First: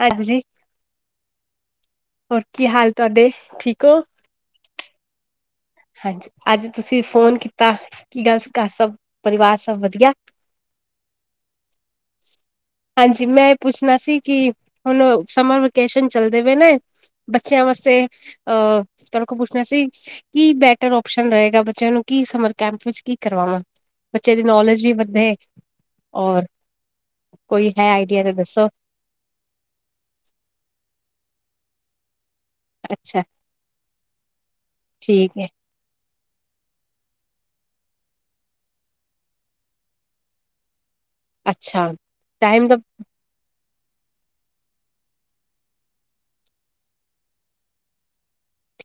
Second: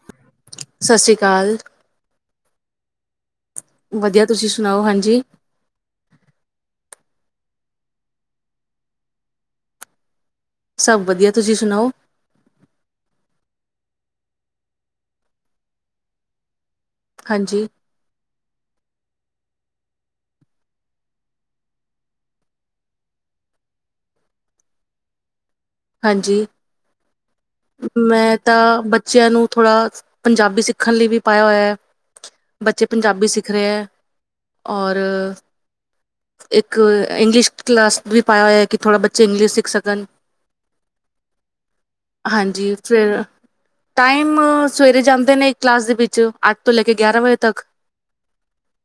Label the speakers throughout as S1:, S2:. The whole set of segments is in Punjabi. S1: ਹਾਂਜੀ,
S2: ਸਤਿ ਸ੍ਰੀ ਅਕਾਲ
S1: ਹੋਰ ਕੀ ਹਾਲ ਤੁਹਾਡੇ ਠੀਕ ਹੋ?
S2: ਵਧੀਆ ਤੁਸੀਂ ਸੁਣਾਓ ਹਾਂਜੀ ਜੀ
S1: ਅੱਜ ਤੁਸੀਂ ਫੋਨ ਕੀਤਾ ਕੀ ਗੱਲ ਸਭ ਪਰਿਵਾਰ ਸਭ ਵਧੀਆ
S2: ਸਭ ਵਧੀਆ ਤੁਸੀਂ ਸੁਣਾਓ
S1: ਹਾਂਜੀ ਮੈਂ ਇਹ ਪੁੱਛਣਾ ਸੀ ਕਿ ਹੁਣ ਸਮਰ ਵੇਕੇਸ਼ਨ ਚੱਲਦੇ ਪਏ ਨੇ ਬੱਚਿਆਂ
S2: ਹਾਂਜੀ
S1: ਵਾਸਤੇ ਤਰਕ ਬ ਸੀ ਕੀ ਬੈਟਰ ਓਸ਼ਨ ਰਹੇਗਾ ਬੱਚਿਆਂ ਨੂੰ ਕੀ ਸਮਰ ਕੈਂਪ ਵਿੱਚ ਕੀ ਕਰਵਾਵਾਂ ਬੱਚੇ ਦੀ ਨੌਲੇਜ ਵੀ ਵਧੇ
S2: ਹਾਂਜੀ
S1: ਔਰ ਕੋਈ ਹੈ ਆਈਡੀਆ
S2: ਮੈਂ
S1: ਦੱਸੋ
S2: ਤਾਂ ਬੱਚਿਆਂ ਨੂੰ ਥੋੜਾ ਪੰਜਾਬੀ ਸਿੱਖਣ ਲਈ ਵੀ ਪਾਇਆ ਹੋਇਆ [unintelligible] ਬੱਚੇ
S1: ਅੱਛਾ
S2: ਪੰਜਾਬੀ ਸਿੱਖ ਰਹੇ ਹੈ ਔਰ
S1: ਠੀਕ ਹੈ
S2: ਇੱਕ ਇੰਗਲਿਸ਼ ਕਲਾਸ ਵੀ ਪਾਇਆ ਹੋਇਆ ਕਿ ਥੋੜ੍ਹਾ ਬੱਚੇ ਇੰਗਲਿਸ਼ ਸਿੱਖ ਸਕਣ
S1: ਅੱਛਾ ਟਾਈਮ
S2: ਹਾਂਜੀ
S1: ਦਾ
S2: ਫਿਰ ਟਾਈਮ ਸਵੇਰੇ ਜਾਂਦੇ ਨੇ ਇੱਕ ਕਲਾਸ ਦੇ ਵਿੱਚ ਅੱਠ ਤੋਂ ਲੈ ਕੇ ਗਿਆਰਾਂ ਵਜੇ ਤੱਕ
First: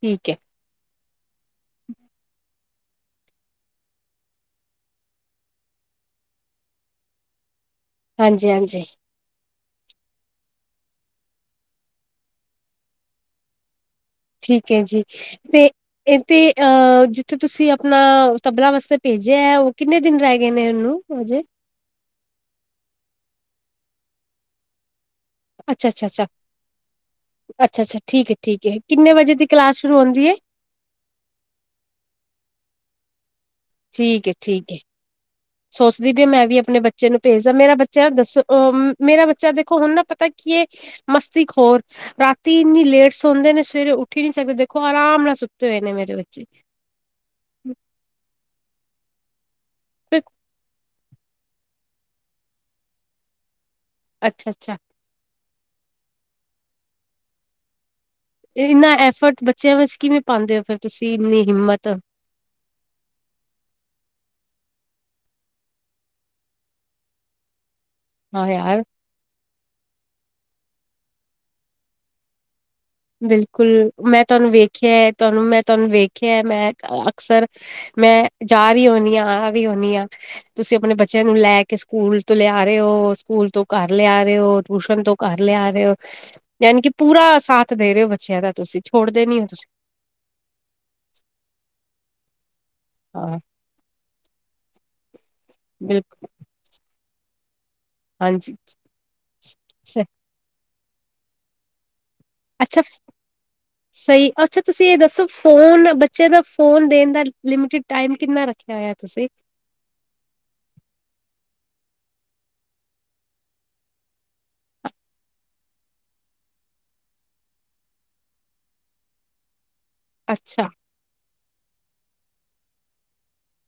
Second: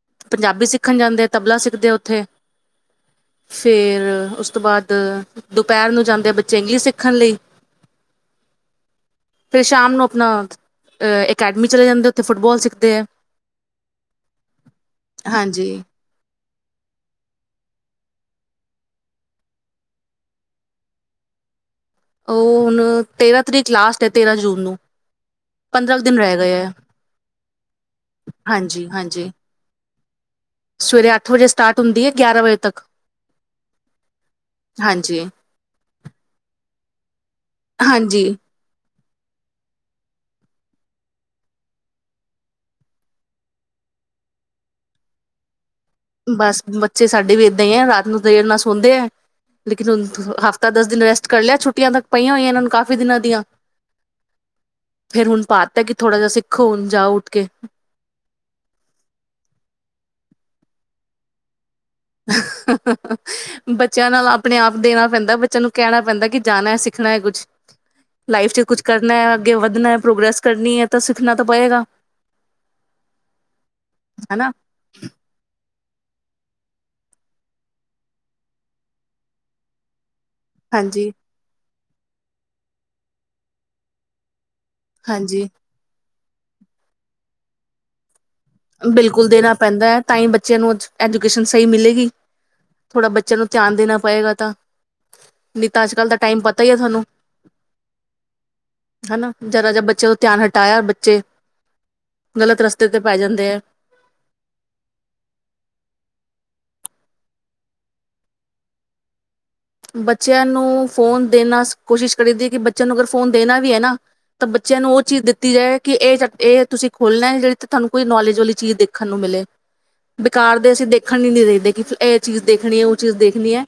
S1: ਠੀਕ ਹੈ
S2: ਪੰਜਾਬੀ ਸਿੱਖ ਸਿੱਖਣ ਜਾਂਦੇ ਤਬਲਾ ਸਿੱਖਦੇ ਉੱਥੇ ਫੇਰ ਉਸ ਤੋਂ ਬਾਅਦ ਦੁਪਹਿਰ ਨੂੰ ਜਾਂਦੇ ਬੱਚ ਚੰਗੀ ਸਿੱਖਣ ਲਈ
S1: ਹਾਂਜੀ ਹਾਂਜੀ
S2: ਫਿਰ ਸ਼ਾਮ ਨੂੰ ਆਪਣਾ ਅਕੈਡਮੀ ਚਲੇ ਜਾਂਦੇ ਉੱਥੇ ਫੁੱਟਬਾਲ ਸਿੱਖਦੇ ਹੈ
S1: ਠੀਕ ਹੈ ਜੀ ਤੇ
S2: ਹਾਂਜੀ।
S1: ਇ ਤੇ ਜਿੱਥੇ ਤੁਸੀਂ ਆਪਣਾ ਤਬਲਾ ਵਾਸਤੇ ਭੇਜਿਆ ਹੈ ਉਹ ਕਿੰਨੇ ਦਿਨ ਰਹਿ ਗਏ ਨੇ ਇਹਨੂੰ ਹਜੇ
S2: ਉਹ ਹੁਣ ਤੇਰਾਂ ਤਰੀਕ ਲਾਸਟ ਹੈ ਤੇਰਾਂ ਜੂਨ ਨੂੰ ਪੰਦਰਾਂ ਕੁ ਦਿਨ
S1: ਅੱਛਾ-ਅੱਛਾ-ਅੱਛਾ,
S2: ਰਹਿ ਗਏ ਹੈ
S1: ਅੱਛਾ-ਅੱਛਾ ਠੀਕ ਹੈ-ਠੀਕ ਹੈ,
S2: ਹਾਂਜੀ
S1: ਕਿੰਨੇ
S2: ਹਾਂਜੀ
S1: ਵਜੇ ਦੀ ਕਲਾਸ ਸ਼ੁਰੂ ਹੁੰਦੀ ਏ?
S2: ਸਵੇਰੇ ਅੱਠ ਵਜੇ ਸਟਾਰਟ ਹੁੰਦੀ ਹੈ ਗਿਆਰਾਂ ਵਜੇ ਤੱਕ
S1: ਠੀਕ ਹੈ ਠੀਕ ਹੈ
S2: ਹਾਂਜੀ।
S1: ਸੋਚਦੀ ਵੀ ਮੈਂ ਵੀ ਆਪਣੇ ਬੱਚੇ ਨੂੰ ਭੇਜਦਾ ਮੇਰਾ ਬੱਚਾ
S2: ਹਾਂਜੀ
S1: ਦੱਸੋ ਮੇਰਾ ਬੱਚਾ ਦੇਖੋ ਹੁਣ ਨਾ ਪਤਾ ਕੀ ਇਹ ਮਸਤੀ ਖ ਹੋਰ ਰਾਤੀ ਇੰਨੀ ਲੇਟ ਸੌਦੇ ਨੇ ਸਵੇਰੇ ਉੱਠੀ ਨਹੀਂ ਸਕਦੇ ਦੇਖੋ ਆਰਾਮ ਨਾਲ ਸੁੱਤੇ ਹੋਏ ਨੇ ਮੇਰੇ ਬੱਚੇ।
S2: ਬਸ ਬੱਚੇ ਸਾਡੇ ਵੀ ਏਦਾਂ ਹੀ ਹੈ, ਰਾਤ ਨੂੰ ਦੇਰ ਨਾਲ ਸੌਦੇ ਹੈ। ਲੇਕਿਨ ਹੁਣ ਹਫ਼ਤਾ ਦਸ ਦਿਨ ਵੈਸ ਕਰ ਲਿਆ ਛੁੱਟੀਆਂ ਤੱਕ ਪਈਆਂ ਹੋਈਆਂ ਇਹਨਾਂ ਨੂੰ ਕਾਫੀ ਦਿਨਾਂ ਦੀਆਂ
S1: ਅੱਛਾ-ਅੱਛਾ,
S2: ਫੇਰ ਹੁਣ ਪਾਤਾ ਕਿ ਥੋੜ੍ਹਾ ਜਿਹਾ ਸਿੱਖੋ ਹੁਣ ਜਾ ਉੱਠ ਕੇ,
S1: ਇਨਾ ਐਫਰਟ ਬੱਚਿਆਂ ਵਿੱਚ ਕਿਵੇਂ ਪਾਦੇ ਹੋ ਫਿਰ ਤੁਸੀਂ, ਇੰਨੀ ਹਿੰਮਤ
S2: ਬੱਚਿਆਂ ਨਾਲ ਆਪਣੇ ਆਪ ਦੇਣਾ ਪੈਂਦਾ ਬੱਚਿਆਂ ਨੂੰ ਕਹਿਣਾ ਪੈਂਦਾ ਕਿ ਜਾਣਾ ਐ ਸਿੱਖਣਾ ਹੈ ਕੁਛ
S1: ਹਾਂ
S2: ਲਾਈਫ ਚ
S1: ਯਾਰ।
S2: ਕੁਛ ਕਰਨਾ ਹੈ, ਅੱਗੇ ਵਧਣਾ ਪ੍ਰੋਗਰੈਸ ਕਰਨੀ ਹੈ, ਤਾਂ ਸਿੱਖਣਾ ਤਾਂ ਪਏਗਾ।
S1: ਬਿਲਕੁਲ ਮੈਂ
S2: ਹਨਾ।
S1: ਤੁਹਾਨੂੰ ਵੇਖਿਆ ਹੈ ਤੁਹਾਨੂੰ ਮੈਂ ਤੁਹਾਨੂੰ ਵੇਖਿਆ ਮੈਂ ਅਕਸਰ ਮੈਂ ਜਾ ਰਹੀ ਹੁਨੀ ਹਾਂ ਆ ਰਹੀ ਹੁਨੀ ਹਾਂ। ਤੁਸੀਂ ਆਪਣੇ
S2: ਹਾਂਜੀ
S1: ਬੱਚਿਆਂ ਨੂੰ ਲੈ ਕੇ ਸਕੂਲ ਤੋਂ ਲਿਆ ਰਹੇ ਹੋ ਸਕੂਲ ਤੋਂ ਘਰ ਲਿਆ ਰਹੇ ਹੋ। ਟਿਊਸ਼ਨ ਤੋਂ ਘਰ
S2: ਹਾਂਜੀ।
S1: ਲਿਆ ਆ ਰਹੇ ਹੋ। ਯਾਨੀ ਕਿ ਪੂਰਾ ਸਾਥ ਦੇ ਰਹੇ ਹੋ, ਬੱਚਿਆਂ ਦਾ ਤੁਸੀਂ, ਛੋੜਦੇ
S2: ਬਿਲਕੁਲ
S1: ਨੀ ਹੋ
S2: ਦੇਣਾ
S1: ਤੁਸੀਂ।
S2: ਪੈਂਦਾ ਹੈ, ਤਾਂ ਹੀ ਬੱਚਿਆਂ ਨੂੰ ਅਝਜ ਐਜੂਕੇਸ਼ਨ ਸਹੀ ਮਿਲੇਗੀ, ਥੋੜ੍ਹਾ ਬੱਚਿਆਂ
S1: ਹਾਂ,
S2: ਨੂੰ ਧਿਆਨ ਦੇਣਾ ਪਏਗਾ ਤਾਂ। ਨਹੀਂ ਤਾਂ ਅੱਜ ਕੱਲ੍ਹ ਦਾ
S1: ਬਿਲਕੁਲ,
S2: ਟਾਈਮ ਪਤਾ ਹੀ ਆ ਥੋਨੂੰ,
S1: ਹਾਂਜੀ।
S2: ਹਨਾ ਜ਼ਰਾ ਜਿਹਾ
S1: ਸ
S2: ਬੱਚੇ ਤੋਂ ਧਿਆਨ ਹਟਾਇਆ, ਬ ਜੇ, ਗਲਤ
S1: ਅੱਛਾ
S2: ਰਸਤੇ ਤੇ ਪੈ ਜਾਂਦਾ।
S1: ਸਹੀ ਅੱਛਾ ਤੁਸੀਂ ਇਹ ਦੱਸੋ ਫੋਨ ਬੱਚਿਆਂ ਦਾ ਫੋਨ, ਦੇਣ ਦਾ ਲਿਮਿਟਡ ਟਾਈਮ ਕਿੰਨਾ ਰੱਖਿਆ ਹੋਆ ਤੁਸੀਂ
S2: ਬੱਚਿਆਂ ਨੂੰ ਫ਼ੋਨ ਦੇਣਾ ਕੋਸ਼ਿਸ਼ ਕਰੀ ਦੀ ਹੈ ਕਿ ਬੱਚਿਆਂ ਨੂੰ ਅਗਰ ਫੋਨ ਦੇਣਾ ਵੀ ਹੈ ਨਾ ਤਾਂ ਬੱਚਿਆਂ ਨੂੰ ਉਹ ਚੀਜ਼ ਦਿੱਤੀ ਜਾਏ, ਕਿ ਇਹ ਇਹ ਤੁਸੀਂ ਖੋਲਣਾ ਜਿਹੜੀ ਤੁਹਾਨੂੰ ਕੋਈ ਨੌਲੇਜ ਵਾਲੀ ਚੀਜ਼ ਦੇਖਣ ਨੂੰ ਮਿਲੇ। ਬੇਕਾਰ
S1: ਅੱਛਾ,
S2: ਦੇ ਅਸੀਂ ਦੇਖਣ ਹੀ ਨੀ ਦਈ ਐ ਕਿ ਫੇਰ ਇਹ, ਚੀਜ਼ ਦੇਖਣੀ ਹੈ ਉਹ ਚੀਜ਼ ਦੇਖਣੀ ਹੈ।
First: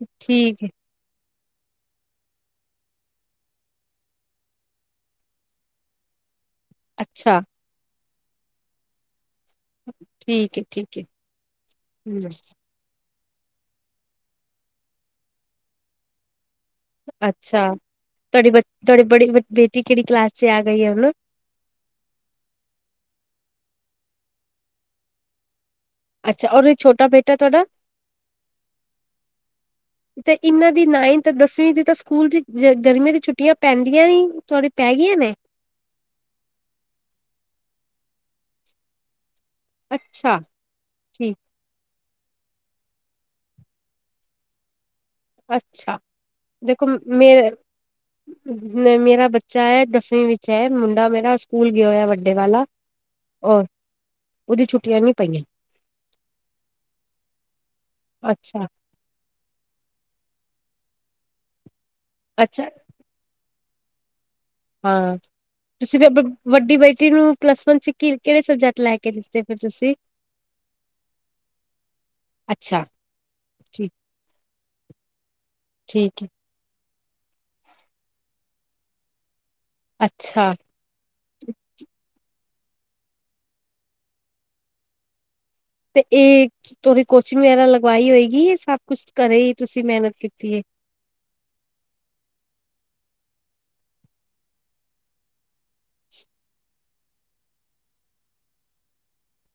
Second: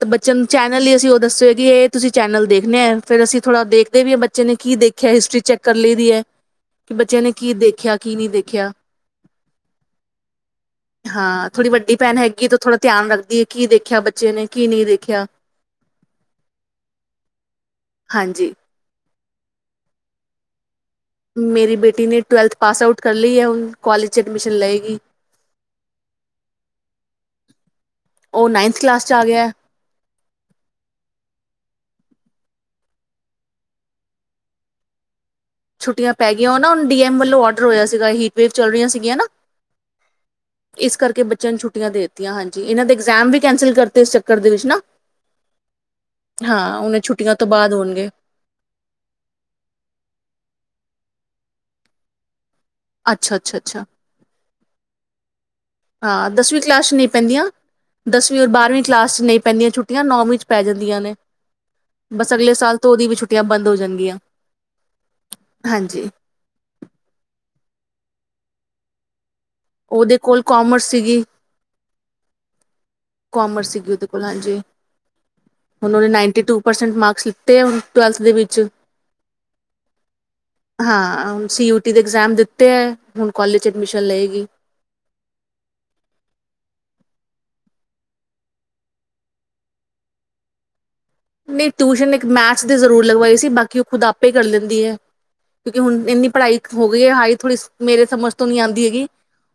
S2: ਤੇ ਬੱਚਿਆ ਨੂੰ
S1: ਠੀਕ ਐ,
S2: ਚੈਨਲ ਹੀ ਅਸੀਂ ਉਹ ਦੱਸੇ। ਕਿ ਇਹ ਤੁਸੀਂ ਚੈਨਲ ਦੇਖਣੇ ਹੈ, ਫੇਰ ਅਸੀਂ ਥੋੜ੍ਹਾ ਦੇਖਦੇ ਵੀ ਹੈ, ਬੱਚੇ ਨੇ ਕੀ ਦੇਖਿਆ ਹਿਸਟਰੀ ਚੈੱਕ ਕਰ ਲਈ ਦੀ ਹੈ। ਕਿ ਬੱਚਿਆਂ ਨੇ
S1: ਅੱਛਾ,
S2: ਕੀ ਦੇਖਿਆ। ਕੀ ਨਹੀਂ ਦੇਖਿਆ।
S1: ਠੀਕ ਐ, ਠੀਕ ਐ।
S2: ਹਾਂ ਥੋੜੀ ਵੱਡੀ ਭੈਣ
S1: ਹੂੰ,
S2: ਹੈਗੀ ਤੇ ਥੋੜਾ ਧਿਆਨ ਰੱਖ ਕੀ ਦੇਖਿਆ ਬ ਬੱਚੇ ਨੇ ਕੀ ਨਹੀਂ ਦੇਖਿਆ।
S1: ਅੱਛਾ ਤੁਹਾਡੀੇ
S2: ਹਾਂਜੀ
S1: ਵੀ ਤੁਹਾਡੇ ਬੜ ਬੇਟੀ ਕਿੜੀ ਕਲਾਸ ਚ ਆ ਗਈ ਹੈ ਹੁਣ
S2: ਮੇਰੀ ਬੇਟੀ ਨੇ ਟਵਲਥ ਪਾਸ ਆਊਟ ਕਰ ਲਈ ਹੈੁ ਕਾਲਜ ਚ ਐਡਮਿਸ਼ਨ ਲਏਗੀ
S1: ਅੱਛਾ ਔਰ ਇਹ ਛੋਟਾ ਬੇਟਾ ਤੁਹਾਡਾ
S2: ਉਹ ਨਾਈਨਥ ਕਲਾਸ 'ਚ ਆ ਗਿਆ
S1: ਤੇ ਇਹਨਾਂ ਦੀ ਨਾਈਨਥ ਦਸਵੀਂ ਦੀ ਤਾਂ ਸਕੂਲ ਚ ਗਰਮੀਆਂ ਦੀ ਛੁੱਟੀਆਂ ਪੈਂਦੀਆਂ ਹੀ ਥੋੜੀਆਂ ਪੈ ਗਈਆਂ ਨੇ
S2: ਛੁੱਟ ਪੈ ਗਈ ਉਹ ਨਾ ਹੁਣ ਡੀਐਮ ਵੱਲੋਂ ਡਰ ਹੋਇਆ ਸੀਗਾ ਹੀਟਵੇੇਵ ਚੱਲ ਰਹੀ ਸੀਗੀਆਂ ਨਾ
S1: ਅੱਛਾ
S2: ਇਸ ਕਰਕੇ
S1: ਠੀਕ
S2: ਬੱਚਿਆਂ ਨੂੰ ਛੁੱਟੀਆਂ ਦੇ ਦਿੱ ਆਂ ਹਾਂਜੀ ਇਹਨਾਂ ਦੇ ਇਗਜ਼ਾਮ ਵੀ ਕੈਂਸਲ ਕਰਤੇ ਇਸ ਚੱਕਰ ਦੇ ਵਿੱਚ ਨਾ
S1: ਅੱਛਾ
S2: ਹਾਂ
S1: ਦੇਖੋ
S2: ਉਹਨੇ
S1: ਮੇ
S2: ਛੁੱਟੀਆਂ ਤੋਂ ਬਾਅਦ ਹੋਣਗੇ
S1: ਮੇਰਾ ਬੱਚਾ ਹੈ ਦਸਵੀਂ ਵਿੱਚ ਅਛਾ ਮੁੰਡਾ ਮੇਰਾ ਸਕੂਲ ਗਿਆ ਹੋਇਆ ਵੱਡੇ ਵਾਲਾ
S2: ਅੱਛਾ
S1: ਔਰ
S2: ਅੱਛਾੱ
S1: ਉਹਦੀ ਛੁੱਟੀਆਂ ਨੀ ਪਈਆਂ
S2: ਦਸਵੀਂ ਕਲਾਸ ਚਚ ਨਹੀਂ ਪੈਂਦੀਆਂ ਦਸਵੀਂ ਔਰ
S1: ਅੱਛਾ
S2: ਬਾਰਵੀਂ ਕਲਾਸ ਚਚ ਨਹੀਂ ਪੈਂਦੀਆਂ ਛੁਟੀਆਂ ਨੌਵੀਂ ਪੈ ਜਾਂਦੀਆਂ ਨੇ ਬਸ ਅਗਲੇ
S1: ਅੱਛਾ
S2: ਸਾਲ ਤੋਂ ਉਹਦੀ ਵੀ ਛੁੱਟੀਆਂ ਬੰਦ ਹੋ ਜਾ ਜਾਂਦੀਆਂ
S1: ਹਾਂ ਤੁਸੀਂ ਵੀ ਆਪ ਵੱਡੀ ਬੇਟੀ ਨੂੰ ਪਲੱਸ ਵਨ ਸ ਕਿ ਕਿਹੜੇ ਸਬਜੈਕਟ ਲੈ ਕੇ ਦਿੱਤੇ ਫਿਰ ਤੁਸੀਂ
S2: ਉਹਦੇ ਕੋਲ ਕਾਮਰਸ ਸੀਗੀ
S1: ਅੱਛਾ
S2: ਕੋਮਰਸ
S1: ਠੀਕ
S2: ਸੀਗੀ ਉਹਦੇ ਕੋਲ ਹਾਂਜੀ ਉਹ ਨੇ
S1: ਠੀਕ ਹੈ
S2: ਨਾਈਨਟੀ ਟੂ ਪਰਸੈਂਟ ਮਾਰਕ ਲਿੱਤੇ ਆ ਹੁਣ ਟਵੈਲਥ ਦੇ ਵਿੱਚ
S1: ਅੱਛਾ
S2: ਹਾਂ ਸੀ ਯੂਟੀ ਦੇ ਐਗਜ਼ਾਮ ਦਿੱਤੇ ੱਟ ਹੁਣ ਕਾਲਜ ਚ ਐਡਮਿਸ਼ਨ ਲਏਗੀ
S1: ਤੇ ਇਹ ਤੁਹਾਡੀ ਕੋਚਿੰਗ ਵਗੈਰਾ ਲਗਵਾਈ ਹੋਏਗੀ ਸਭ ਕੁਛ ਕਰੇ ਹੀ ਤੁਸੀਂ ਮਿਹਨਤ ਕੀਤੀ ਹੈ
S2: ਨਹੀਂ ਟਿਊਸ਼ਨ ਇੱਕ ਮੈਥਸ ਦੀ ਜ਼ਰੂਰ ਲਗਵਾਈ ਸੀ ਬਾਕੀ ਉਹ ਖੁਦ ਆਪੇ ਕਰ ਲੈਂਦੀ ਹੈ ਕਿਉਂਕਿ ਹੁ ਇੰਨੀ ਪੜ੍ਹਾਈ ਹੋ ਗਈ ਹਜੀ ਥੋੜ੍ਹੀ ਮੇਰੇ ਸਮਝ ਤੋਂ ਨਹੀਂੀ ਆਉਂਦੀ ਹੈਗੀ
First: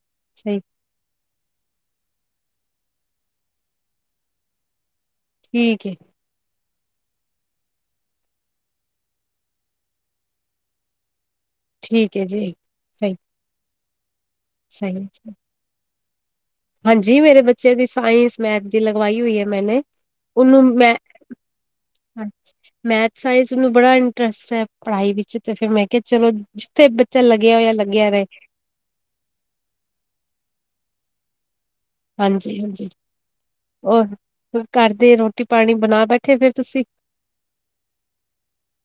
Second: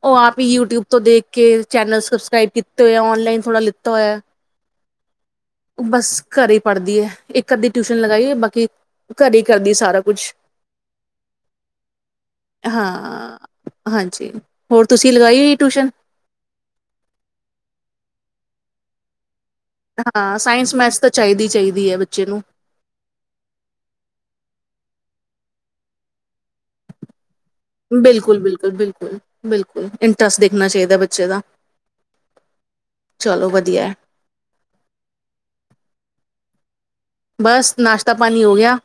S2: ਉਹ ਆਪ ਹੀ
S1: ਸਹੀ
S2: ਯੂਟਿਊਬ ਤੋਂ ਦੇਖ ਕੇ ਚੈਨਲ ਸਬਕ੍ਰਬ ਕੀਤੇ ਹੋਏ ਨਲਾਈਨ ਥੋੜਾ ਲਿੱਤਾ ਹੋਇਆ
S1: ਠੀਕ ਏ
S2: ਬਸ ਘਰੇ ਪੜ੍ਹਦੀ ਹੈ ਇੱਕ ਅੱਧੀ ਟਿਊਸ਼ਨ ਲਗਾਈਏ ਬਾਕੀ ਘਰ ਕਰਦੀ ਸਾਰਾ ਕੁਛ
S1: ਠੀਕ ਹੈ ਜੀ ਸਹੀ
S2: ਹਾਂ ਹਾਂਜੀ ਜ ਹੋਰ
S1: ਸਹੀ
S2: ਤੁਸੀਂ
S1: ਹੈ।
S2: ਲਗਾਈ ਹੋਈ ਟਿਊਸ਼ਨ
S1: ਹਾਂਜੀ ਮੇਰੇ ਬੱਚਿਆਂ ਦੀ ਸਾਇੰਸ ਮੈਥ ਦੀ ਲਗਵਾਈ ਹੋਈ ਹੈ ਮ
S2: ਹਾਂ
S1: ਨੂੰ
S2: ਸਾਇੰਸ
S1: ਮ
S2: ਮੈਥ ਤਾਂ ਚਾਹੀਦੀ ਚਾਹੀਦੀ ਹੈ ਬੱਚੇ ਨੂੰ
S1: ਮੈਥ ਸਾਇੰਸਨੂੰ ਬੜਾ ਇੰਟਰਸਟ ਹੈ ਪੜ੍ਹਾਈ ਵਿੱਚ ਤੇ ਫਿਰਰ ਮੈਂ ਕਿਹਾ ਚਲੋ ਜਿੱਥੇ ਬੱਚਾ ਲੱ
S2: ਬਿਲਕੁਲ ਬਿਲਕੁਲ ਬਿਲਕੁਲ ਬਿਲਕੁਲ ਇੰਟਰਸਟ ਦੇਖਣਾ ਚਾਹੀਦਾ ਬ ਬੱਚੇ ਦਾ
S1: ਹਾਂਜੀ ਹਾਂਜੀ
S2: ਚਲੋ ਵਧੀਆ ਹੈ
S1: ਹੋਰ ਘਰ ਦੇ ਰੋਟੀ ਪਾਣੀ ਬਣਾ ਬੈਠੇ ਫਿਰ ਤੁਸੀਂ
S2: ਬਸ ਨਾਸ਼ਤਾ ਪਾਣੀ ਹੋ ਗਿਆ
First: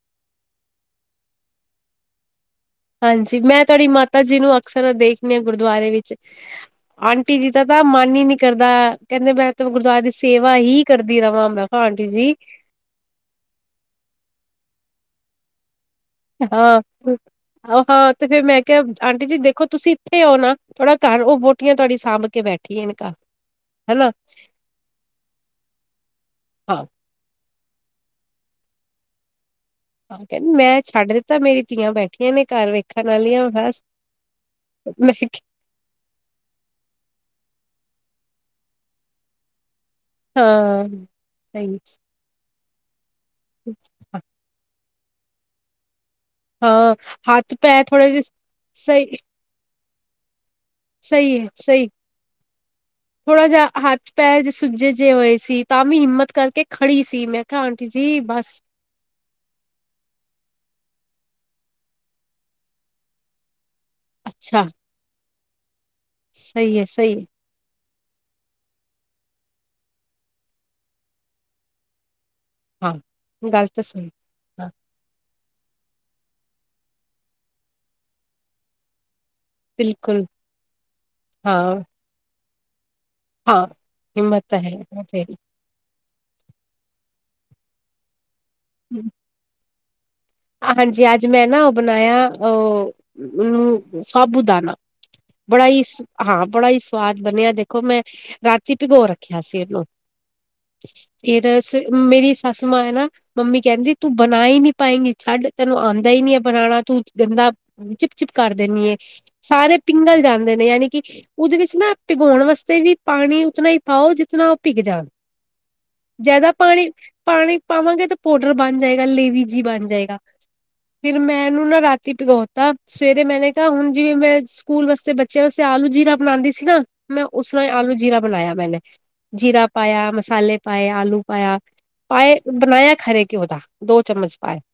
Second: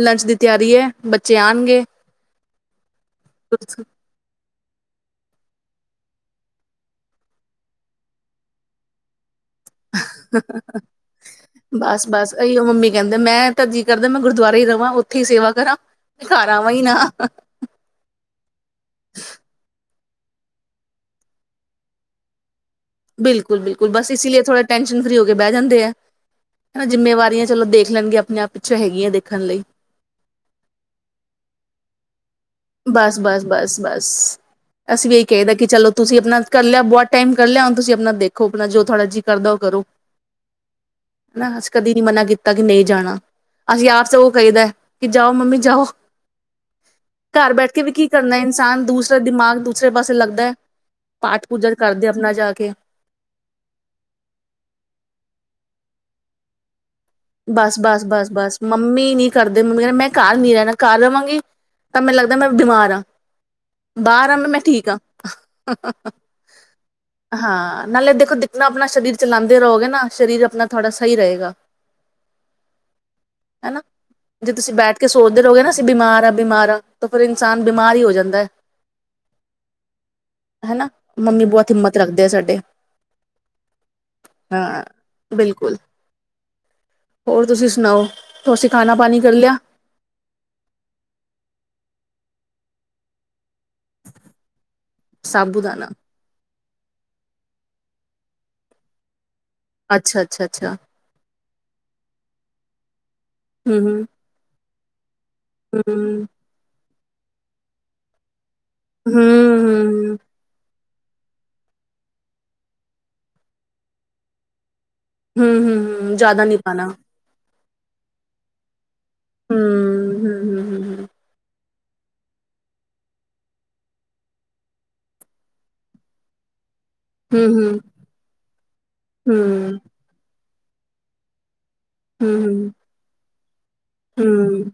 S2: ਲੰਚ ਦੀ ਤਿਆਰੀ ਹੈ ਬੱਚੇ ਆਉਣਗੇ
S1: ਹਾਂਜੀ ਮੈਂ ਤੁਹਾਡੀ ਮਾਤਾ ਜੀ ਨੂੰ ਅਕਸਰ ਦੇਖਦੇ ਆ ਗੁਰਦੁਆਰੇ ਵਿੱਚ ਆਂਟੀ ਜੀ ਦਾ ਤਾਂ ਮਨ ਹੀ ਨੀ ਕਰਦਾ ਕਹਿੰਦੇ ਬੈਂ ਮੈਂ ਕਿਹਾ
S2: ਬਸ
S1: ਆਂਟੀ
S2: ਬਸ
S1: ਜੀ
S2: ਇਹੀਓ ਮੰਮੀ ਕਹਿੰਦੇ ਮੈਂ ਤਾਂਰਜੀ ਕਰਦਾ ਮੈਂ ਗੁਰਦੁਆਰਾ ਹੀ ਰਵਾਂ [unintelligible] ਸੇਵਾ ਕਰਾਂ ਘਰ ਆਵਾਂ
S1: ਹਾਂ
S2: ਹੀ ਨਾ
S1: ਹਾਂ ਤੇ ਫੇਿਰ ਮੈਂ ਕਿਹਾ ਆਂਟੀ ਜੀ ਦੇਖੋ ਤੁਸੀਂ ਥੇ ਉਹ ਨਾ ਥੋੜਾ ਘਰ ਉਹ ਬੋਟੀਆਂ ਤੁਹਾਡੀ ਸਾਂਭ ਕੇ ਬੈਠੇ
S2: ਬਿਲਕੁਲ ਬਿਲਕੁਲ ਬਸ ਇਸ ਲਈ ਥੋੜਾ ਟੈਸ਼ਨ ਫਰੀ ਹੋ ਕੇ ਬਹਿ ਜਾਂਦੇ ਆ
S1: ਹਾਂ
S2: ਹਨ ਜਿੰਮੇਵਾਰੀਆਂ ਚਲੋ ਦੇਖ ਲੈਣਗੇ ਆਪਣੇ ਆਪ ਪਿੱਛੋਂ ਹੈਗੀੀਆਂ ਦੇਖਣ ਲਈ
S1: ਹਾਂ ਕਹਿੰਦੀ ਮੈਂ ਛੱਡ ਦਿੱਤਾ ਮੇਰੀ ਧੀਆਂ ਬੈਠ
S2: ਬਸ ਬਸ ਬਸ ਬਸ ਅਸੀਂ
S1: ਮੈਂ
S2: ਵੀਹੀ
S1: ਕਿਹਾ
S2: ਕਾਦਾ ਕਿ ਚਲੋ ਤੁਸੀਂ ਆਪਣਾ ਕਰ ਲਿਆ ਬਹੁਤ ਟਾਈਮ ਕਰ ਲਿਆ ਹੁਣ ਤੁਸੀਂ ਆਪਣਾ ਦੇਖ [unintelligible] ਆਪਣਾ ਜੋ ਥੋੜ੍ਹਾ ਜਿਹੀ ਕਰਦਾ ਉਹ ਕਰੋ
S1: ਹਾਂ
S2: ਨਾ ਅ
S1: ਸਹੀ
S2: ਕਦੀ ਨੀ ਮਨਾ ਕੀਤਾ ਤ ਕਿ ਨਹੀਂ ਜਾਣਾ ਅਸੀਂ ਆਪ ਚ ਉਹ ਕਹਹੀਦਾ ਕਿ ਜਾਓ ਮੰਮੀ ਜਾਓ
S1: ਹਾਂ
S2: ਘਰ
S1: ਹੱਥ
S2: ਬੈਠ ਕੇ
S1: ਪੈ
S2: ਵੀ ਕੀ
S1: ਥੋੜੇ ਜਿਹੇ
S2: ਕਰਨਾ ਇਨਸਾਨ
S1: ਸਹੀ
S2: ਦੂਸਰਾ ਦਿਮਾਗ ਦੂ ਦਸਰੇ ਪਾਸੇ ਲੱਗਦਾ
S1: ਸਹੀ ਹੈ
S2: ਪਾਠ ਪੂਜਾ
S1: ਸਹੀ
S2: ਕਰਦੇ ਆਪਣਾ ਜਾ ਕੇ
S1: ਥੋੜਾ ਜਿ ਹੱਥ ਪੈਰ ਜੇ ਸੁੱਜੇ ਜਿਹੇ ਹੋਏ ਸੀ ਤਾਂ ਵੀ ਹਿੰਮਤ ਕਰਕੇ ਖੜੀ ਸੀ ਮੈਂ ਕਿਹਾ
S2: ਬਸ
S1: ਆਂਟੀ
S2: ਬਸ
S1: ਜੀ
S2: ਬਸ ਬਸ ਮੰਮੀ ਨੀ ਕਰਦੇ ਮੰਮੀ ਕਹਿੰਦੇ ਮੈਂ ਘਰ ਨੀ ਰਹਿਣਾ ਘ ਰਵਾਂਗੀ ਤਾਂ ਮੈਨੂੰ ਲੱਗਦਾ ਮੈਂ ਬਿਮਾਰ ਹਾਂ ਬਾਹਰ ਆ ਮ ਮੈਂ
S1: ਅੱਛਾ
S2: ਠੀਕ ਹਾਂ [unintelligible]
S1: ਸਹੀ ਹੈ ਸਹੀ ਹੈ
S2: ਹਾਂ ਨਾਲੇ ਦੇਖੋ ਦੇਖਣਾ ਆਪਣਾ ਸਰੀਰ ਚਲਾਉਂਦੇ ਰਹੋਗੇ ਨਾ ਸਰੀਰ ਆਪਣਾ ਥੋੜ੍ਹਾ ਸਹੀ ਰਹੇਗਾ
S1: ਹਾਂ ਗੱਲ
S2: ਹਨਾ
S1: ਤਾਂ ਸਹੀ
S2: ਜੇ
S1: ਹਾਂ
S2: ਤੁਸੀਂ ਬੈਠ ਕੇ ਸੋਚ ਉਧਰ ਹੋ ਗਏ ਨਾ [unintelligible] ਅਸੀਂ ਬਿਮਾਰ ਆਾਂ ਬਿਮਾਰ ਆਾਂ ਤੇ ਫਿਰ ਇਨਸਾਨ ਬਿਮਾਰ ਹੀ ਹੋ ਜਾਂਦਾ ਹੈ
S1: ਬਿਲਕੁਲ
S2: ਹੈਨਾ ਮੰਮੀ ਬਹੁਤ
S1: ਹਾਂ
S2: ਹਿੰਮਤ ਰੱਖਦੇ ਆ ਸਾਡੇ
S1: ਹਾਂ ਹਿੰਮਤ ਤਾਂ
S2: ਹਾਂ
S1: ਹੈਤ
S2: ਬਿਲਕੁਲ ਹੋਰ ਤੁਸੀਂ ਸੁਣਾਓ ੋੇ ਖਾ [unintelligible] ਪਾਣੀ ਕਰ ਲਿਆ
S1: ਹਾਂਜੀ ਅੱਜ ਮੈਂ ਨਾ ਉਹ ਬਣਾਇਆ ਉਹ ਉਹਨੂੰ ਸਾਬੂ ਦਾਨਾ ਬੜਾ ਹੀ
S2: ਸਾਬੂਦਾਨਾ
S1: ਸ ਹਾਂ ਬੜਾ ਹੀ ਸ ਸਵਾਦ ਬਣਿਆ ਦੇਖੋ ਮੈਂ ਰਾਤੀ ਭਿਗੋ ਰ ਖਿਆ ਸੀ ਇਹਨੂੰ
S2: ਅੱਛਾ ਅੱਛਾ ਅੱਛਾ
S1: ਫਿਰ ਮੇਰੀ ਸੱਸ ਮਾਂ ਹੈ ਨਾ ਮੰਮੀ
S2: ਹਮ
S1: ਕਹਿੰਦੀ ਤੂੰ ਬਣਾਈ ਨੀ ਪਾਏਂਗੀ ਛੱਡ ਤੈਨੂੰ
S2: ਹਮ
S1: ਆਉਂਦਾ ਹੀ ਨੀ ਹੈ ਬਉਣਾ ਤੂੰ ਗੰਦਾ ਚਿਪ ਚਿਪ ਕਰ ਦਿੰਦੀ ਹੈ
S2: ਹਮ ਹਮ
S1: ਸਾਰੇ
S2: ਹਮ
S1: ਪਿੰਗਲ ਜਾਂਦੇ ਨੇ ਯਾਨੀ ਕਿ ਉਹਦੇ ਵਿੱਚ ਨਾ ਭੀਗਾਉਣ ਵਾਸਤੇ ਵੀ ਪਾਣੀ ਉਤਨਾ ਹੀ ਪਾਓ ਜਿਤਨਾ ਭਿਗ ਜਾਣ
S2: ਹਮ ਹਮ ਹਮ ਜ਼ਿਆਦਾ
S1: ਜਿਆਦਾ
S2: ਨੀ ਪਾਣਾ
S1: ਪਾਣੀ ਪਾਣੀ ਪਾਵਾਂਗੇ ਤੇ ਪੋਡਰ ਬਣ ਜਾਏਗਾ ਗੱਲ ਲੇਵੀ
S2: ਹੂੰ,
S1: ਜੀ ਬਣ ਜਾਏ [unintelligible]
S2: ਹੂੰ, ਹੂੰ,
S1: ਫਿਰ ਮੈਂ ਇਹਨੂੰ ਨਾ ਰਾਤੀ ਭਿਗੋਤਾ ਸਵੇਰੇ ਮੈਂਨੇ ਕਿਹਾ ਹੁਣ ਜਿਵੇਂ ਮੈਂ ਸਕੂਲ ਵਾਸਤੇ ਬੱਚਿਆਂ ਵਾਸਤੇ ਆਲੂ ਜੀਰਾ ਬਣਾਉਂਦੀ ਸੀ ਨਾ ਮੈਂ
S2: ਹੂੰ,
S1: ਉਸਰ੍ਹਾਂ
S2: ਹੂੰ,
S1: ਆਲੂ ਜੀਰਾ ਬਣਾਇਆ ਮੈਨੇ ਜੀਰਾ
S2: ਹੂੰ,
S1: ਪਾਇਆ ਮਸਾਲੇ ਪਾਏ ਆਲੂ ਪਾਇਆ
S2: ਹੂੰ,
S1: ਪਾਏ
S2: ਹੂੰ,
S1: ਬਣਾਇਆ ਖਰੇ ਕਿ ਉਹਂਦਾ [unintelligible] ਦੋ ਚਮਚ ਪਾਏ
S2: ਹੂੰ,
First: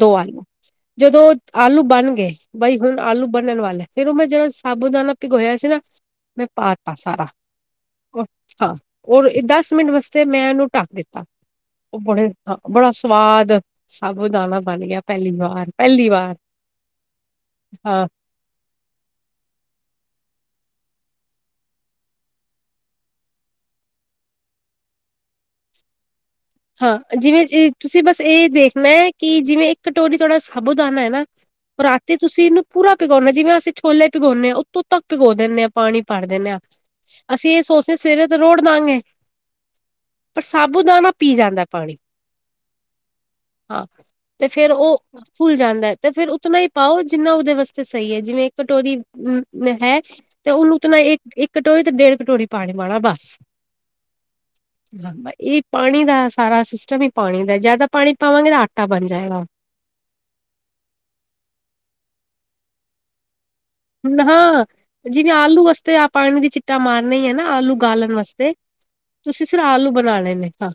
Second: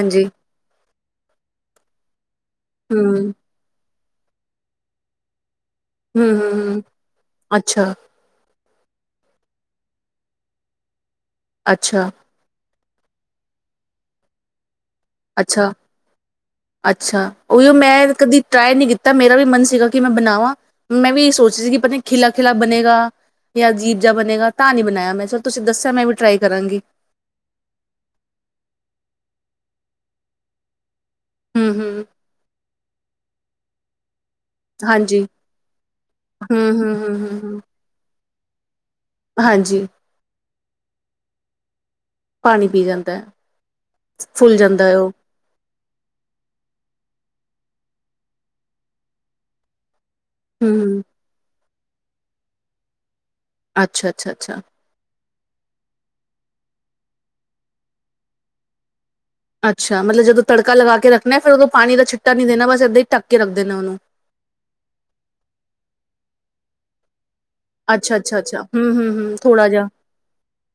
S1: ਦੋ ਆਈ ਜਦੋਂ ਆਲੂ ਬਣ ਗਏ ਬਾਈ ਹੁਣ ਆਲੂ
S2: ਹੂੰ,
S1: ਬਣਣ ਵਾਲੇ ਫੇਰ ਉਹ ਮੈਂ ਜਿਹੜਾ ਸਾਬੂਦਾਨਣਾ ਭਿਗੋਇਆ ਸੀ ਨਾ
S2: ਹਮ
S1: ਮੈਂ
S2: ਹਮ ਹਮ
S1: ਪਾਤਾ ਸਾਰਾ
S2: ਅੱਛਾ
S1: ਔਰ ਹਾਂ ਓਰ ਦਸ ਮਿੰਟ ਵਾਸਤੇ ਮੈਂ ਇਹਨੂੰ ਢੱਕ ਦਿੱਤਾ ਉਹ
S2: ਅੱਛਾ,
S1: ਬੜ [unintelligible] ਬੜਾ ਸਵਾਦ ਅਭੂ ਦਾਣਾ ਬਣ ਗਿਆ ਪਹਿਲੀ ਵਾਰ
S2: ਅੱਛਾ
S1: ਪਹਿਲੀ ਵਾਰ
S2: ਅੱਛਾ ਉਹੀਓ ਮੈਂ
S1: ਹਾਂ।
S2: ਕਦੀ ਟਰਾਈ ਨਹੀਂ ਕੀਤਾ ਮੇਰਾ ਵੀ ਮਨ ਸੀਗਾ ਕਿ ਮੈਂ ਬਣਾਵਾਂ ਮੈਂ ਵੀ ਇਹ ਸੋਚਦੀ ਸੀ ਕਿ ਪਤਾ ਨ ਖਿਲਾ ਖਿਲਾ ਬਣੇਗਾ ਜਾਂ ਜੀਪ ਜ ਬਣੇਗਾ ਤਾਂ ਨਹੀਂੀ ਬਣਾਇਆ ਮੈਂ ਚਲ ਤੁਸੀਂ ਦੱਸਿਆ ਮੈਂ ਵੀ ਟਰਾਈ ਕਰਾਂਗੀ
S1: ਹਾਂ ਜਿਵੇਂ ਤੁਸੀਂ ਬਸ ਇਹ ਦੇਖਣਾ ਹੈ ਕਿ ਜਿਵੇਂ ਇੱਕ ਕਟੋਲੀ ਹਾੋੜਾ ਸਾਬੁਦਾਨਣਾ ਹੈ ਨਾ
S2: ਹੂੰ, ਹੂੰ,
S1: ਰਾਤੇ ਤੁਸੀਂ ਇਹਨੂੰ ਪੂਰਾ ਕਰਉਨਾ ਜਿਵੇਂ ਅਸੀਂਛੋਲੇ ਭਿਕਾਉਂਦੇ ਹਾਂ ਉੱਤੋਂ ਤੱਕ
S2: ਹਾਂਜੀ,
S1: ਭਿਗਾ ਦਿੰਦੇ ਹਾਂ ਪਾਣੀ ਭਰ ਦਿੰਦੇ ਹਾਂ
S2: ਹੂੰ, ਹੂੰ, ਹੂੰ, ਹੂੰ,
S1: ਅਸੀਂ
S2: ਹੂੰ,
S1: ਇਹ ਸੋਚਦੇ ਸਵੇਰੇ ਰੋਡ ਦਾਂਗੇ
S2: ਹਾਂਜੀ
S1: ਸਾਬੂਦਾਨ ਪੀ ਜਾਂਦਾ ਪਾਣੀ
S2: ਪਾਣੀ ਪੀ ਜਾਂਦਾ ਹੈ,
S1: ਹਾਂ ਤੇ
S2: ਫੁੱਲ
S1: ਫੇਿਰ
S2: ਜਾਂਦਾ ਹੈ
S1: ਉਹ ਫੁੱਲ ਜਾਂਦਾ ਤੇ ਫੇਿਰ ਉਤਨਾ ਹੀ ਪਾਓ ਜਿੰਨਾ ਉਹਦੇ ਵਾਸ ਸਹੀ ਹੈ ਜਿਵੇਂ ਕਟੋਰੀ ਅਮ ਹੈ ਤੇ
S2: ਹੂੰ,
S1: ਉਹਨੂੰਤਣਾ
S2: ਹੂੰ,
S1: ਇੱਕ ਕਟੋਰੀ ਤੇ ਡੇਢ ਕਟੋਰੀ ਪਾਣੀ ਵਾਲਾ ਬਸ
S2: ਅੱਛਾ ਅੱਛਾ ਅੱਛਾ
S1: ਇਹ ਪਾਣੀ ਦਾ ਸਾਰਾ ਸਿਸਟਮ ਹੀ ਪਾਣੀ ਦਾ ਜਿਆਦਾ ਪਾਣੀ ਪਾਵਾਂਗੇ ਤਾਂ ਆਟਾ ਬਣ ਜਾਏਗਾ।
S2: ਅੱਛਾ ਮਤਲਬ ਜਦੋਂ ਤੜਕਾ ਲਗਾ ਕੇ ਰੱਖਣਾ ਫਰ ਉਦੋਂ ਪਾਣੀ ਦਾ ਛ ਨੀ ਦੇਣਾ ਬਸ ਇਏਾਂ ਹੀ ਟੱਕ
S1: ਨਾਾਂ ਜਿਵੇਂ ਆਲੂ ਵਾਸਤੇ ਆ ਪਾਣੀ ਦੀ ਚਿੱ ਮਾਰਨ ਹੀ ਨਾ ਆਲੂ ਗਾਲਣ
S2: ਅੱਛਾ, ਅੱਛਾ,
S1: ਵਾਸਤੇ
S2: ਅੱਛਾ ਹੂੰ, ਹੂੰ, ਹੂੰ
S1: ਤੁਸੀਂ ਫਿਰ
S2: ਥੋੜਾ ਜਿਹਾ
S1: ਆਲੂ ਬਣਾ ਲਣੇ ਨੇ ਹਾਂ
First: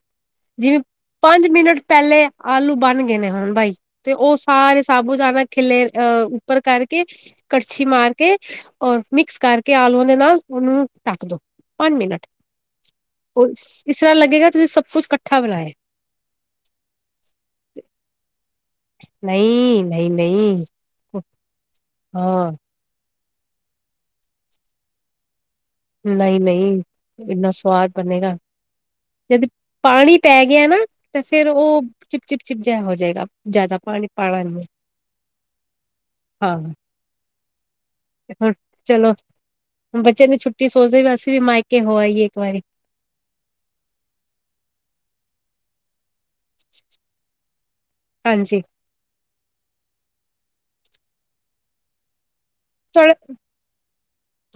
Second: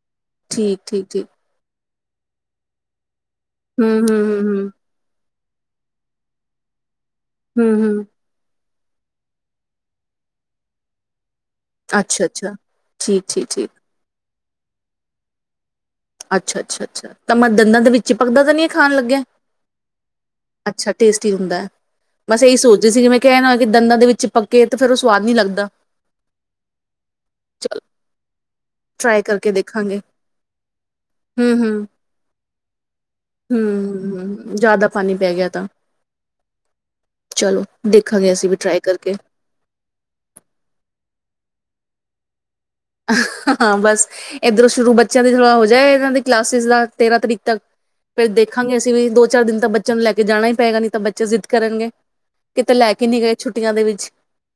S1: ਜਿਵੇਂ
S2: ਠੀਕ, ਠੀਕ, ਠੀਕ
S1: ਪੰਜ ਮਿੰਟ ਪਹਿਲੇ ਆਲੂ ਬਣ ਗਏ ਨੇ ਹ ਬਾਈ
S2: ਹੂੰ,
S1: ਤੇ
S2: ਹੂੰ,
S1: ਉਹ
S2: ਹੂੰ,
S1: ਸਾਰੇ ਸਾਬੂ ਜਾਿਆਦਾ ਖਲੇ ਅਹ ਉੱਪਰ ਕਰਕੇ
S2: ਹੂੰ, ਹੂੰ,
S1: ਅੱਛੀ
S2: ਹੂੰ
S1: ਮਾਰ ਕੇ ਔਰ ਮਿਕਸ ਕਰਕੇ ਆਲੂਆਂ ਦੇ ਨਾਲ ਉਹਨੂੰ ਟਢੱਕ ਦਿਉ ਪੰਜ ਮਿੰਟ
S2: ਅੱਛਾ, ਅੱਛਾ ਠੀਕ,
S1: ਉਹ
S2: ਠੀਕ, ਠੀਕ
S1: ਇਸ ਤਰ੍ਹਾਂ ਲੱਗੇਗਾ ਸ ਕੁਛਝੱਠਾ ਬਣਾਇਆ
S2: ਅੱਛਾ ਅੱਛਾ ਅੱਛਾ ਤਾਂ ਮੈਂ ਦੰਦਾਂ ਦੇ ਵਿੱਚ ਹੀ ਪੱਕਦਾ ਤਾਂ ਨੀ ਖਾਣ ਲੱਗਿਆ?
S1: ਨਹੀਂ ਨਹੀਂ ਨਹੀਂ
S2: ਤ ਰਦਾ ਬਸ
S1: ਹਾਂ
S2: ਇਹੀ ਸੋਚਦੀ ਸੀ ਕਿ ਮੈਂ ਕਹਿਣ ਆ ਕਿ ਦੰਦਾਂ ਦੇ ਵਿੱਚ ਪੱਕੇ ਤੇ ਫਿਰਰ ਉਹ ਸਵਾਦ ਨੀ ਲੱਗਦਾ
S1: ਨਹੀਂ ਨਹੀਂ ਇੰਨਾ
S2: ਚਲੋ
S1: ਸਵਾਦ ਬਣੇਗਾ
S2: ਟਰਾਈ
S1: ਜਦ
S2: ਕਰਕੇ ਦੇਖਾਂਗੇ
S1: ਪਾਣੀ ਪੈ ਗਿਆ ਨਾ ਤਾਂ ਫੇਰ
S2: ਹੂੰ, ਹੂੰ,
S1: ਉਹ
S2: ਹੂੰ,
S1: ਚਿਪ ਚਿਪ ਚਿਪ ਜਿਹਾ ਹੋ ਜਾਏਗਾ ਜ਼ਿਆਦਾ ਪਾਣੀ
S2: ਹੂੰ,
S1: ਪਾਣਾ
S2: ਹੂੰ
S1: ਨੀ
S2: ਜ਼ਿਆਦਾ ਪਾਣੀ ਪੈ ਗਿਆ ਤਾਂ
S1: ਹਾਂ
S2: ਚਲੋ ਦੇਖਾਂਗੇ ਅਸੀਂ
S1: ਹੁਣ
S2: ਵੀ ਟਰਾਈ
S1: ਚਲੋ
S2: ਕਰਕੇ
S1: ਬੱਚੇ ਨੇ ਛੁੱਟੀ ਸੋਚਦੇ ਵੀ ਵੈਸੇ ਵੀ ਮਾਇਕੇ ਕੇ ਹੋ ਆਈਏ ਇੱਕ ਵਾਰੀ
S2: ਹਾਂ ਬਸ ਇੱਧਰ ਸ਼ੁਰੂ ਬੱਚਿਆਂ ਦੀ ਥੋੜਾ ਹੋ ਜਾਏਗਾ ਵੀ ਕਲਾਸਿਸ ਦਾ ਤੇਰਾਂ ਤਰੀਕ ਤੱਕ ਫਿਰ
S1: ਹਾਂਜੀ
S2: ਦੇਖਾਂਗੇ ਅਸੀਂ ਵੀ ਦੋ ਚਾਰ ਦਿਨ ਤਾਂ ਬੱਚਿਆਂ ਨੂੰ ਲੈ ਕੇ ਜਾਣਾ ਹੀ ਪਏਗਾ ਨਹੀਂ ਤਾਂ ਬੱਚੇ ਜ਼ਿੱਦ ਕਰਨਗੇ। ਕਿਤੇ ਲੈ ਕੇ
S1: ਥੋੜਾ
S2: ਨਹੀਂ ਗਏ ਛੁੱਟੀਆਂ ਦੇ ਵਿੱਚ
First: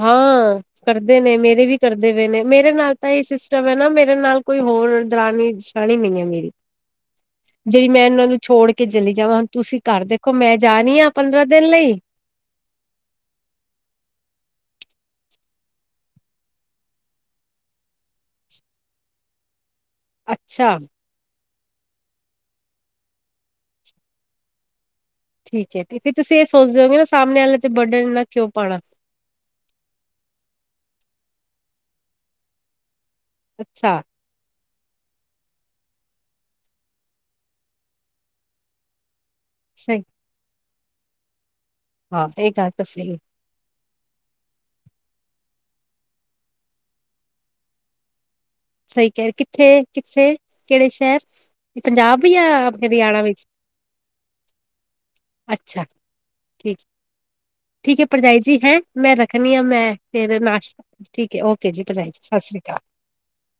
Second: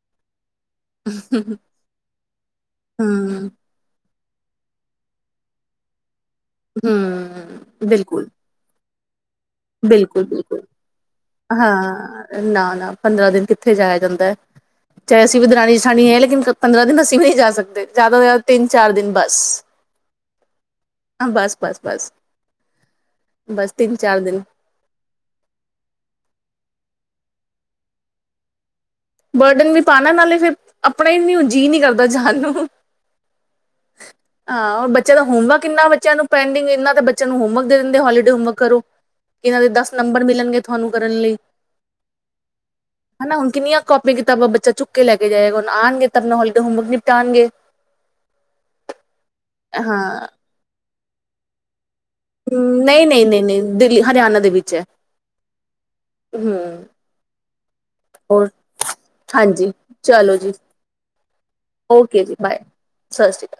S1: ਹਾਂ ਕਰਦੇ ਨੇ ਮੇਰੇ ਵੀ ਕਰਦੇ ਪਏ ਨੇ ਮੇਰੇ ਨਾਲ ਇਹ ਹੀ
S2: ਹਮ
S1: ਸਿਸਟਮ ਹੈ ਨਾ ਮੇਰੇ ਨਾਲ ਕੋਈ ਹੋਰ ਦਰਾਨੀ ਸ਼ਰਾਣੀ ਨਹੀਂ ਹੈ ਮੇਰੀ
S2: ਹੂੰ
S1: ਜਿਹੜੀ ਮੈਂ
S2: ਬਿਲਕੁਲ
S1: ਇਹਨਾਂ ਨੂੰ ਛੋੜ ਕੇ ਚਲੀ ਜਾਵਾਂ ਹੁਣ ਤੁਸੀਂ ਘਰ
S2: ਬਿਲਕੁਲ
S1: ਦੇਖੋ ਮੈਂ
S2: ਬਿਲਕੁਲ
S1: ਜਾ ਰਹੀ ਹਾਂ ਪੰਦਰਾਂ ਦਿਨ ਲਈ
S2: ਹਾਂ ਨਾ ਨਾ ਪੰਦਰਾਂ ਦਿਨ ਕਿੱਥੇ ਜਾਇਆ ਜਾਂਦਾ ਏ ਚਾਹੇ ਅਸੀਂ ਵੀ ਦਰਾਨੀ ਜਠਾਣੀ ਹੈ ਲੇਕਿਨ ਪੰਦਰਾਂ ਦਿਨ ਅਸੀਂ ਵੀ ਨਹੀਂ ਜਾ ਸਕਦੇ ਜ਼ਿਆਦਾ ਤੋਂ ਜ਼ਿਆਦਾ ਤਿੰਨ ਚਾਰ ਦਿਨ ਬਸ
S1: ਅੱਛਾ
S2: ਹਾਂ ਬਸ ਬਸ ਬਸ ਬਸ ਤਿੰਨ ਚਾਰ ਦਿਨ
S1: ਠੀਕ ਹੈ ਫੇਰ ਤੁਸੀਂ ਇਹ ਸੋਚਦੇ ਹੋਗੇ ਨਾ ਸਾਹਮਣੇ ਵਾਲੇ ਤੇ ਬਰਡਨ ਨਾ ਕਿਉਂ ਪਾਣਾ
S2: ਬਰਡਨ ਵੀ ਪਾਣਾ ਨਾਲੇ ਫਿਰ ਆਪਣਾ ਹੀ ਨੀ ਹੁਣ ਜੀਅ ਨਹੀਂ ਕਰਦਾ ਜਾਣ ਨੂੰ
S1: ਅੱਛਾ
S2: ਹਾਂ ਬੱਚਿਆਂ ਦਾ ਹੋਮਵਰਕ ਇੰਨਾ ਬੱਚਿਆਂ ਨੂੰ ਪੈਂਡਿੰਗ ਇੰਨਾ ਤੇ ਬੱਚਿਆਂ ਨੂੰ ਹੋਮਵਰਕ ਦੇ ਦਿੰਦੇ ਹੋਲੀਡੇ ਹੋਮਵਰਕ ਕਰੋ। ਇਹਨਾਂ ਦੇ ਦਸ
S1: ਸਹੀ
S2: ਨੰਬਰ ਮਿਲਣਗੇ ਤੁਹਾਨੂੰ ਕਰਨ ਲਈ
S1: ਹਾਂ ਇਹ ਗਲ ਤਾਂ ਸਹੀ ਏ
S2: ਕਾਪੀ ਕਿਤਾਬ ਬੱਚਾ ਚੁੱਕ ਕੇ ਲੈ ਕੇ ਜਾਏਗਾ ਉਹਨੂੰ ਆਣਗੇ ਤਾਂ ਆਪਣਾ ਹੋਲੀਡ ਹੋਮਵਰਕ ਨਿਪਟਾਉਣਗੇ।
S1: ਸਹੀ ਕਹਿ ਕਿੱਥੇ ਕਿੱਥੇ ਕਿਹੜੇ ਸ਼ਹਿਰ [inaudible] ਪੰਜਾਬ ਯਾ
S2: ਨਹੀਂ
S1: ਹਰਿਆਣਾ
S2: ਨਹੀਂ ਨਹੀਂ
S1: ਵਿੱਚ
S2: ਨਹੀਂ ਦਿੱਲੀ ਹਰਿਆਣਾ ਦੇ ਵਿੱਚ ਹੈ।
S1: ਅੱਛਾ
S2: ਹੂੰ
S1: ਠੀਕ ਠੀਕ ਭਰਜਾਈ
S2: ਹੋਰ
S1: ਜੀ ਹੈ ਮੈਂ ਰੱਖਣੀ ਆ
S2: ਹਾਂਜੀ
S1: ਮੈਂ
S2: ਚਲੋ
S1: ਫਿਰ
S2: ਜੀ
S1: ਨਾਸ਼ ਠੀਕ ਹੈ ਓਕੇ ਜੀ ਭਰਜਾਈ ਜੀ ਸਤਿ ਸ੍ਰੀ ਅਕਾਲ।
S2: ਸ੍ਰੀ ਅਕਾਲ।